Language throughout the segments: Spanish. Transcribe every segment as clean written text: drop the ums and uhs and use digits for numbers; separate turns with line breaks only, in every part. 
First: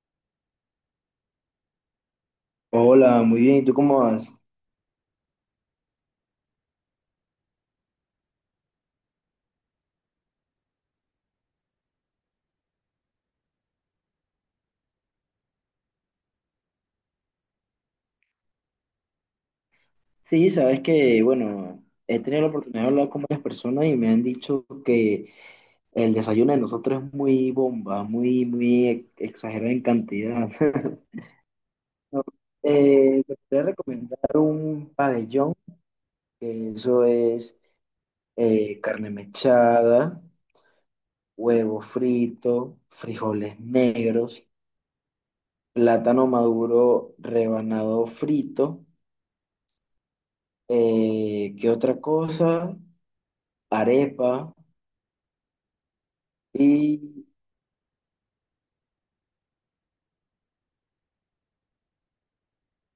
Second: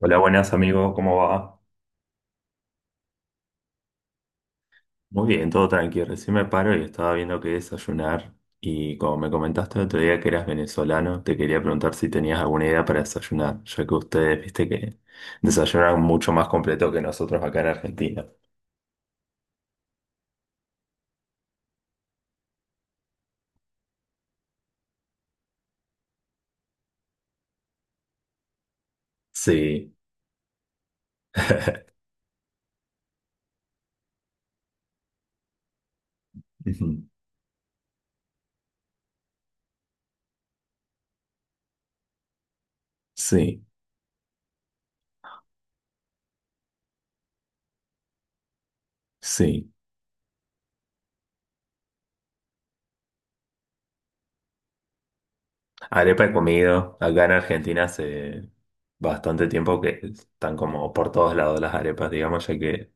Hola, buenas amigos, ¿cómo va?
Hola, muy bien. ¿Y tú cómo vas?
Muy bien, todo tranquilo. Recién me paro y estaba viendo qué desayunar. Y como me comentaste el otro día que eras venezolano, te quería preguntar si tenías alguna idea para desayunar, ya que ustedes, viste que desayunan mucho más completo que nosotros acá en Argentina.
Sí, sabes que, bueno, he tenido la oportunidad de hablar con varias personas y me han dicho que el desayuno de nosotros es muy bomba, muy, exagerado en
Sí.
cantidad. No, te podría recomendar un pabellón, que eso
Ujú.
es carne mechada, huevo frito, frijoles
Sí,
negros, plátano maduro rebanado frito,
sí.
¿qué otra cosa? Arepa
Arepa he comido. Acá
y...
en Argentina hace bastante tiempo que están como por todos lados las arepas, digamos, ya que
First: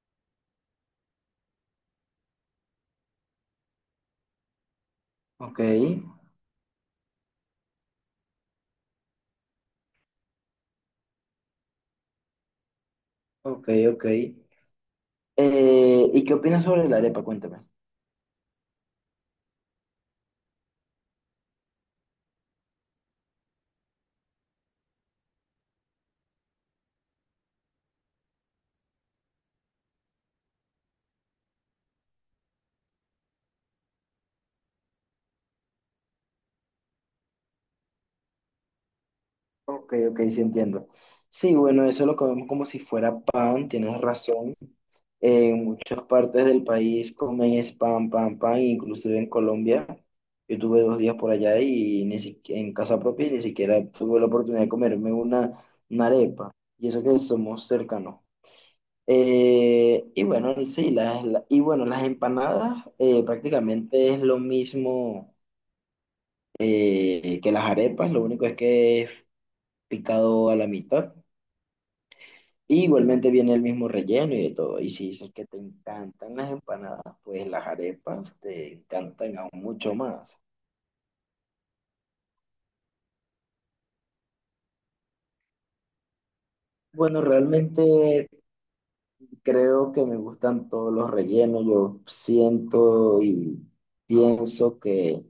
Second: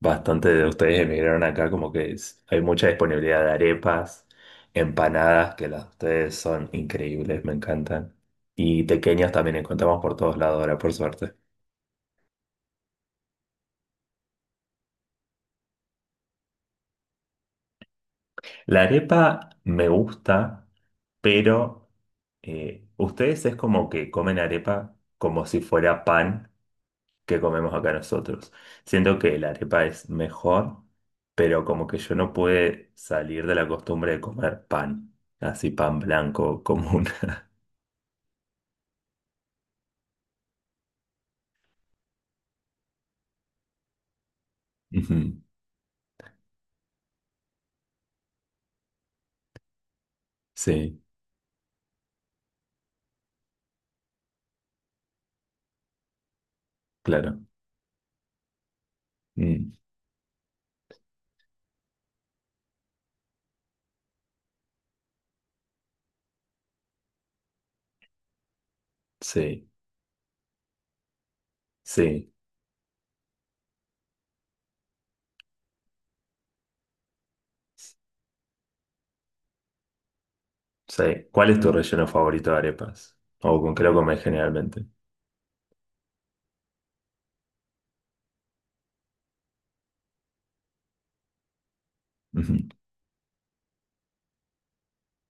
bastante de ustedes emigraron acá, como que hay mucha disponibilidad de arepas, empanadas,
Ok,
que las de ustedes son increíbles, me encantan. Y pequeñas también encontramos por todos lados ahora, por suerte.
ok, ok. ¿Y qué opinas sobre la arepa? Cuéntame.
La arepa me gusta, pero ustedes es como que comen arepa como si fuera pan. Que comemos acá nosotros. Siento que la arepa es mejor, pero como que yo no pude salir de la costumbre de comer pan, así pan blanco común.
Ok, ok, sí entiendo. Sí, bueno, eso lo comemos como si fuera pan, tienes razón.
Ujú.
En muchas partes del país comen es pan, pan, pan, inclusive en Colombia. Yo tuve dos
Sí,
días por allá y ni si- en casa propia y ni siquiera tuve la oportunidad de comerme una arepa. Y eso que
claro.
somos cercanos.
Mm.
Y bueno, sí, y bueno, las empanadas prácticamente es lo mismo que las arepas, lo único es que es
Sí,
picado a la mitad.
sí,
Y igualmente viene el mismo relleno y de todo. Y si dices que te encantan las empanadas, pues las arepas te encantan aún mucho más.
sí. ¿Cuál es tu relleno favorito de arepas? ¿O con qué lo comes generalmente?
Bueno, realmente creo que me gustan todos los rellenos. Yo
Ujú.
siento y pienso que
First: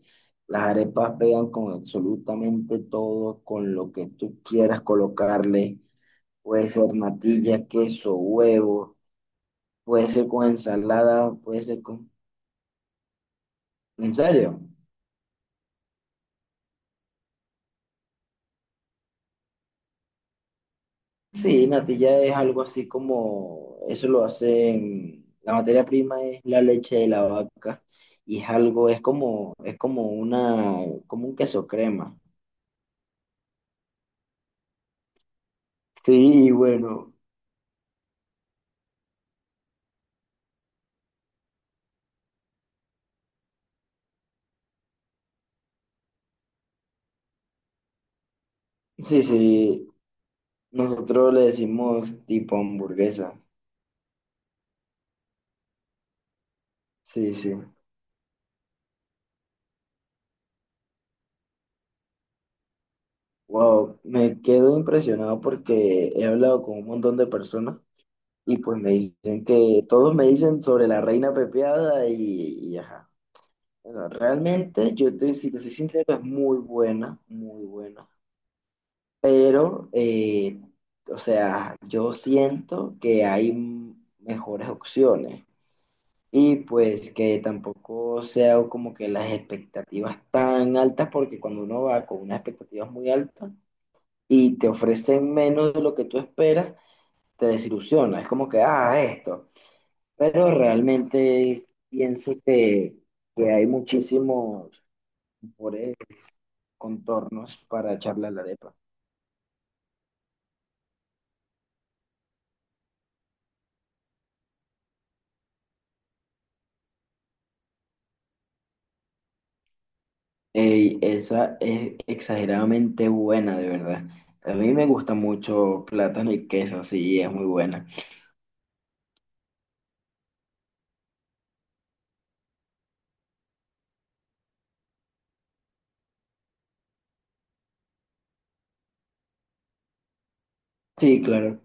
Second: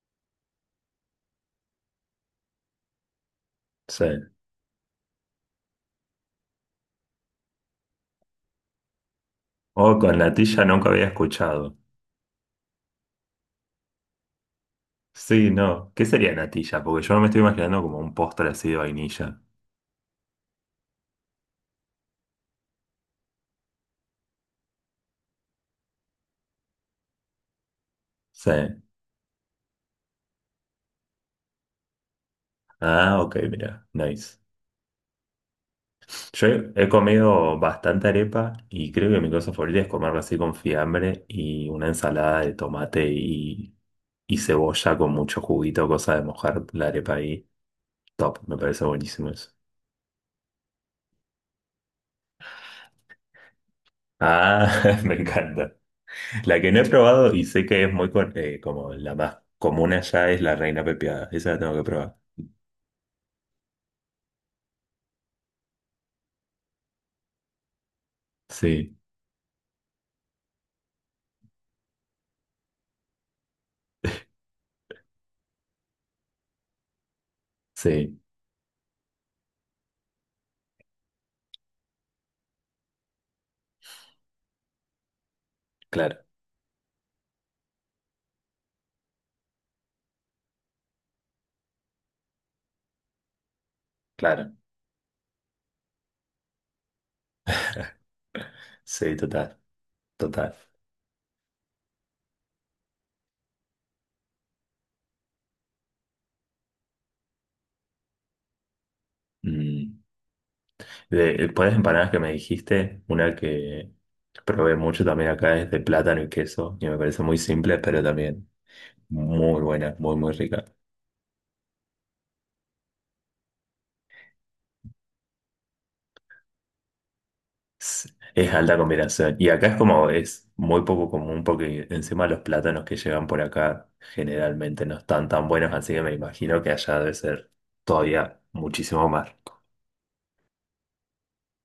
las arepas pegan con absolutamente todo, con lo que
Sí.
tú quieras colocarle. Puede ser natilla, queso, huevo,
O
puede
con
ser con
natilla nunca había
ensalada, puede
escuchado.
ser con... ¿En serio?
Sí, no. ¿Qué sería natilla? Porque yo me estoy imaginando como un postre así de vainilla.
Sí, natilla es algo así como, eso lo hacen, la materia prima es la leche de la vaca y es
Sí.
algo, es como una, como un queso crema.
Ah, ok, mira. Nice. Yo
Sí,
he
bueno,
comido bastante arepa y creo que mi cosa favorita es comerla así con fiambre y una ensalada de tomate y cebolla con mucho juguito, cosa de mojar la arepa ahí. Top, me parece
sí,
buenísimo eso.
sí, nosotros le decimos tipo hamburguesa,
Ah, me encanta. La que no he
sí,
probado y
sí.
sé que es muy como la más común allá es la reina pepiada. Esa la tengo que probar.
Wow, me quedo impresionado porque he hablado con un montón de personas y pues me
Sí,
dicen que todos me dicen sobre la reina pepeada y ajá. Bueno, realmente yo te, si te soy sincero, es muy buena,
sí,
pero, o sea, yo siento que hay mejores opciones.
claro,
Y pues que tampoco sea como que las expectativas tan altas, porque cuando uno va con unas expectativas muy altas
claro.
y te ofrecen menos de lo que tú esperas, te desilusiona. Es como que, ah,
Sí,
esto.
total,
Pero
total.
realmente pienso que hay muchísimos por- contornos para echarle a la arepa.
Mm. De, por las empanadas que me dijiste, una que probé mucho también acá es de plátano y queso, y me parece muy simple, pero también muy buena, muy, muy rica.
Ey, esa es exageradamente buena, de verdad. A mí me gusta mucho plátano y queso, sí, es muy buena.
Es alta combinación. Y acá es como, es muy poco común porque encima los plátanos que llegan por acá generalmente no están tan buenos, así que me imagino que allá debe ser todavía muchísimo más.
Sí, claro.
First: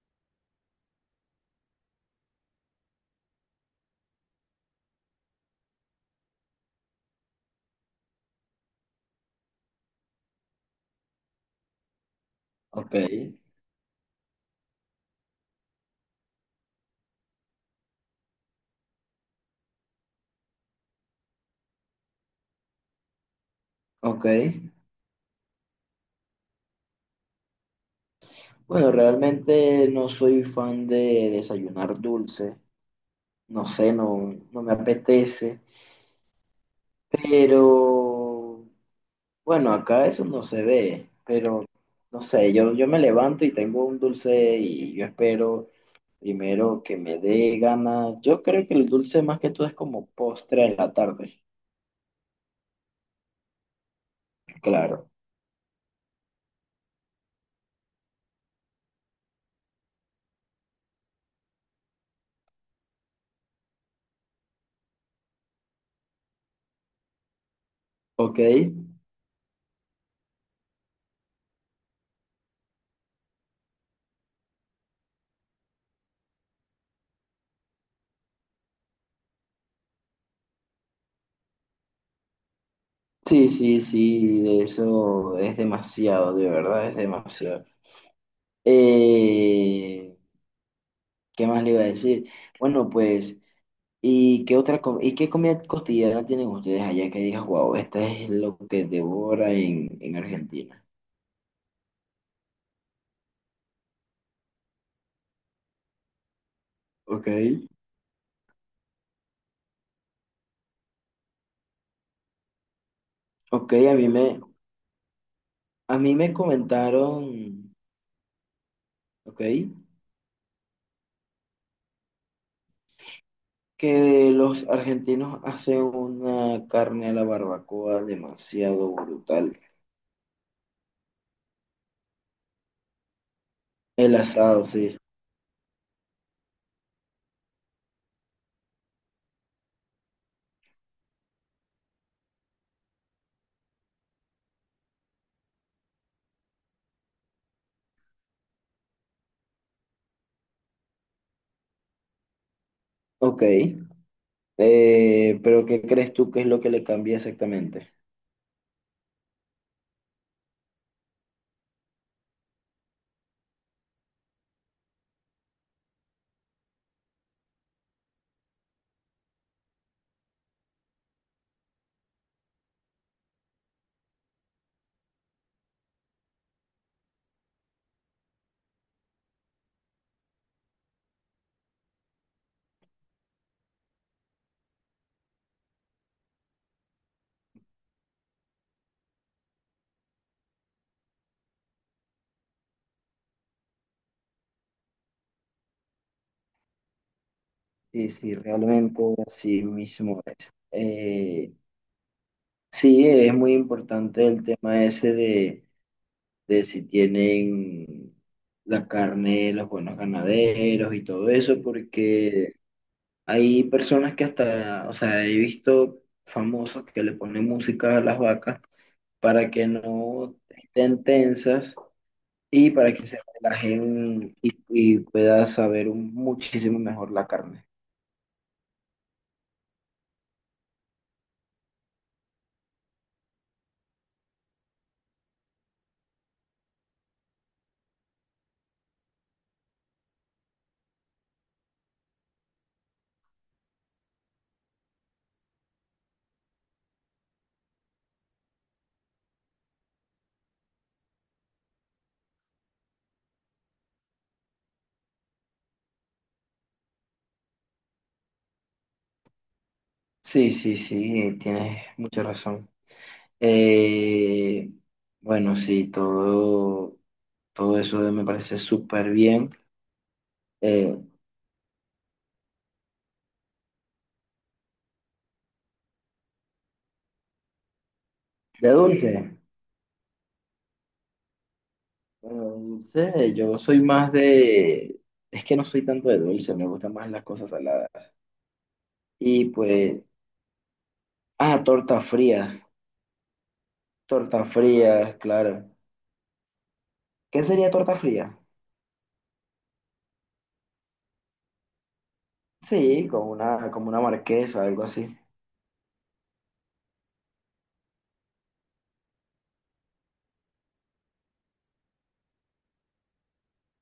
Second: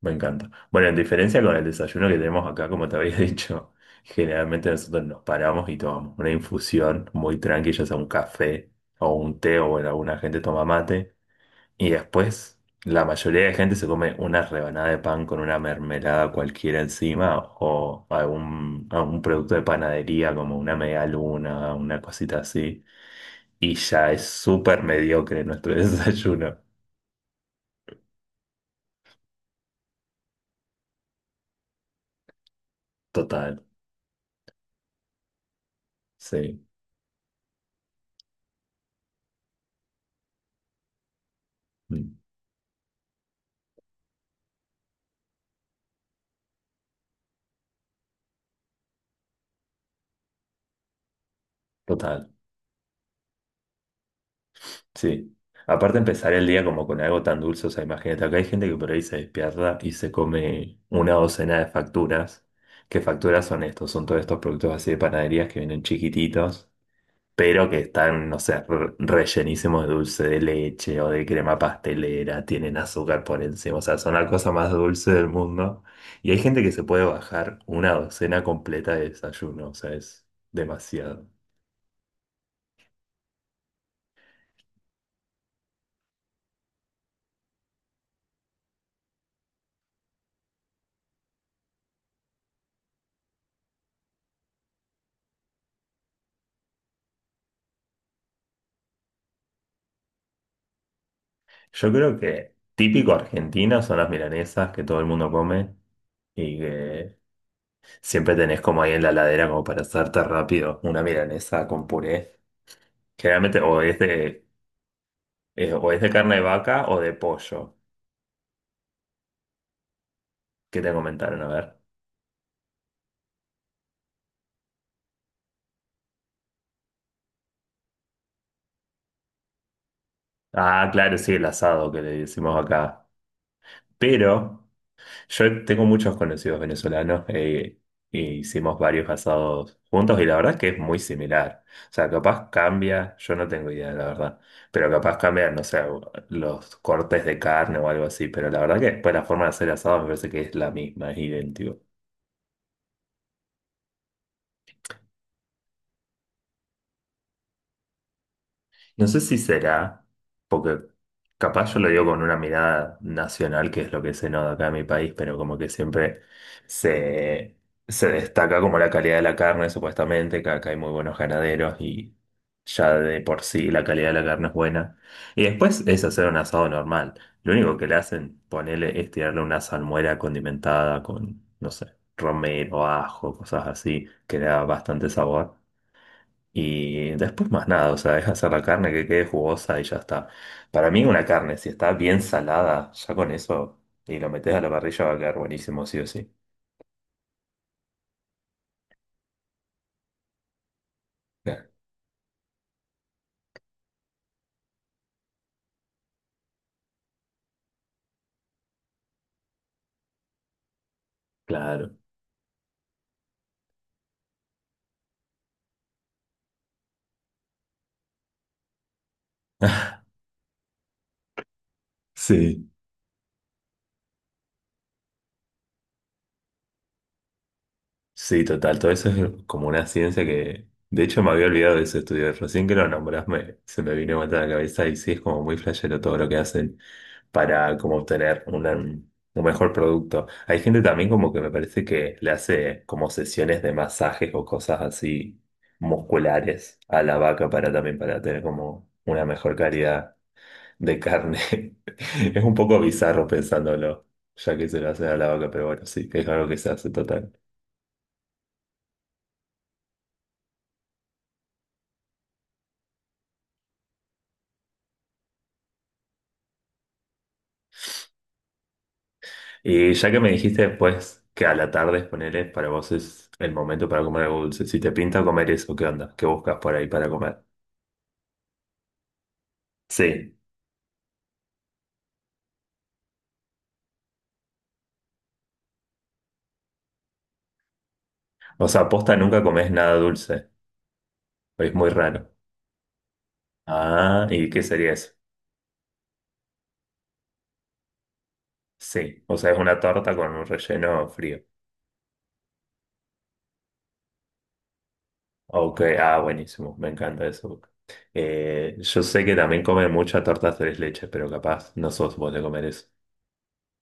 Me encanta. Bueno, en diferencia con el desayuno que tenemos acá, como te había dicho, generalmente nosotros nos paramos y tomamos una infusión muy tranquila, ya sea un café o un té, o bueno, alguna gente toma mate. Y después,
Ok.
la mayoría de gente se come una rebanada de pan con una mermelada cualquiera encima o algún producto de panadería como una media luna, una cosita así. Y ya es
Ok.
súper mediocre nuestro desayuno.
Bueno, realmente no soy fan de desayunar dulce.
Total,
No sé, no, no me apetece.
sí,
Pero bueno, acá eso no se ve. Pero
mm,
no sé, yo me levanto y tengo un dulce y yo espero primero que me dé ganas. Yo creo que el dulce más que todo es como postre en la tarde.
total.
Claro.
Sí. Aparte empezar el día como con algo tan dulce, o sea, imagínate, acá hay gente que por ahí se despierta y se come una docena de facturas. ¿Qué facturas son estos? Son todos estos productos así de panaderías que vienen chiquititos, pero que están,
Ok.
no sé, rellenísimos de dulce de leche o de crema pastelera, tienen azúcar por encima, o sea, son la cosa más dulce del mundo. Y hay gente que se puede bajar una docena completa de desayuno, o sea, es demasiado.
Sí, sí, sí, de eso es demasiado, de verdad es demasiado. Eh, ¿Qué más le iba a decir? Bueno, pues, ¿y qué comida cotidiana tienen ustedes allá que digas, wow, esta es lo que devora en Argentina?
Yo creo que típico argentino son las milanesas que todo el mundo come y que
Ok.
siempre tenés como ahí en la ladera como para hacerte rápido una milanesa con puré. Generalmente
Ok,
o
a
es
mí me,
de, eh, o
a
es de
mí me
carne de vaca o de
comentaron,
pollo.
ok,
¿Qué te comentaron? A ver.
que los argentinos hacen una carne a la barbacoa demasiado brutal.
Ah, claro, sí, el asado que le decimos acá.
El asado,
Pero
sí.
yo tengo muchos conocidos venezolanos e hicimos varios asados juntos y la verdad es que es muy similar. O sea, capaz cambia, yo no tengo idea, la verdad, pero capaz cambian no sé, los cortes de carne o algo así, pero la verdad que después la forma de hacer asado me parece que es la misma, es idéntico.
Ok. Pero ¿qué crees tú que es lo que le cambia exactamente?
No sé si será, porque capaz yo lo digo con una mirada nacional, que es lo que se nota acá en mi país, pero como que siempre se, se destaca como la calidad de la carne, supuestamente, que acá hay muy buenos ganaderos y ya de por sí la calidad de la carne es buena. Y después es hacer un asado normal. Lo único que le hacen, ponerle, es tirarle una salmuera condimentada con, no sé, romero, ajo, cosas así, que le da bastante sabor. Y después más nada, o sea, es hacer la carne que quede jugosa y ya está. Para mí una carne, si está bien salada, ya con eso, y lo metes a la parrilla va a quedar buenísimo, sí o sí.
Sí, sí, realmente así mismo es.
Claro.
Sí, es muy importante el tema ese de si tienen la carne, los buenos ganaderos y todo eso,
Claro.
porque hay personas que hasta, o sea, he visto famosos que le ponen música a las vacas para que no estén tensas
Sí.
y para que se relajen y pueda muchísimo mejor la carne.
Sí, total, todo eso es como una ciencia que, de hecho, me había olvidado de ese estudio, recién que lo nombrás, se me vino a matar la cabeza y sí, es como muy flashero todo lo que hacen para como obtener un mejor producto. Hay gente también como que me parece que le hace como sesiones de masajes o cosas así musculares a la vaca para también para tener como una mejor calidad de carne. Es un poco bizarro pensándolo, ya que se lo hacen a la vaca, pero bueno, sí, es algo que se hace total.
Sí, sí, sí, tienes mucha razón. Eh, bueno, sí, todo. Todo eso me parece súper bien.
Y ya que me dijiste
Eh,
después que a la tarde, ponele, para vos es el momento para comer algo dulce. Si te pinta comer eso, ¿qué onda? ¿Qué buscas por ahí para comer?
de dulce,
Sí.
bueno, de dulce, yo soy más de... Es que no soy tanto de dulce, me gustan más las cosas saladas.
O sea, posta nunca
Y
comes nada
pues,
dulce.
ah,
Es muy raro. Ah,
torta
¿y qué sería eso?
fría, claro. ¿Qué sería torta fría?
Sí. O sea, es una torta con un relleno frío.
Sí, como una marquesa, algo así.
Ok, ah, buenísimo. Me encanta eso. Yo sé que también comen muchas tortas tres leches, pero capaz no sos vos de comer eso.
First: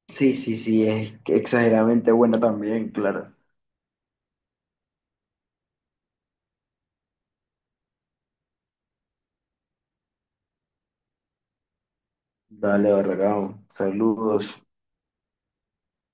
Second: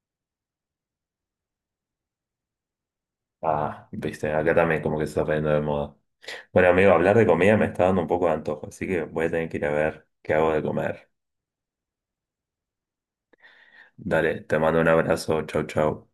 Sí, sí, sí, es que exageradamente buena también, claro.
Ah, viste, acá también como que se está poniendo de moda. Bueno, amigo, hablar de comida me está dando un poco de antojo, así que voy a tener que ir a ver qué hago de comer.
Dale, Barragán,
Dale, te
saludos.
mando un abrazo, chau, chau.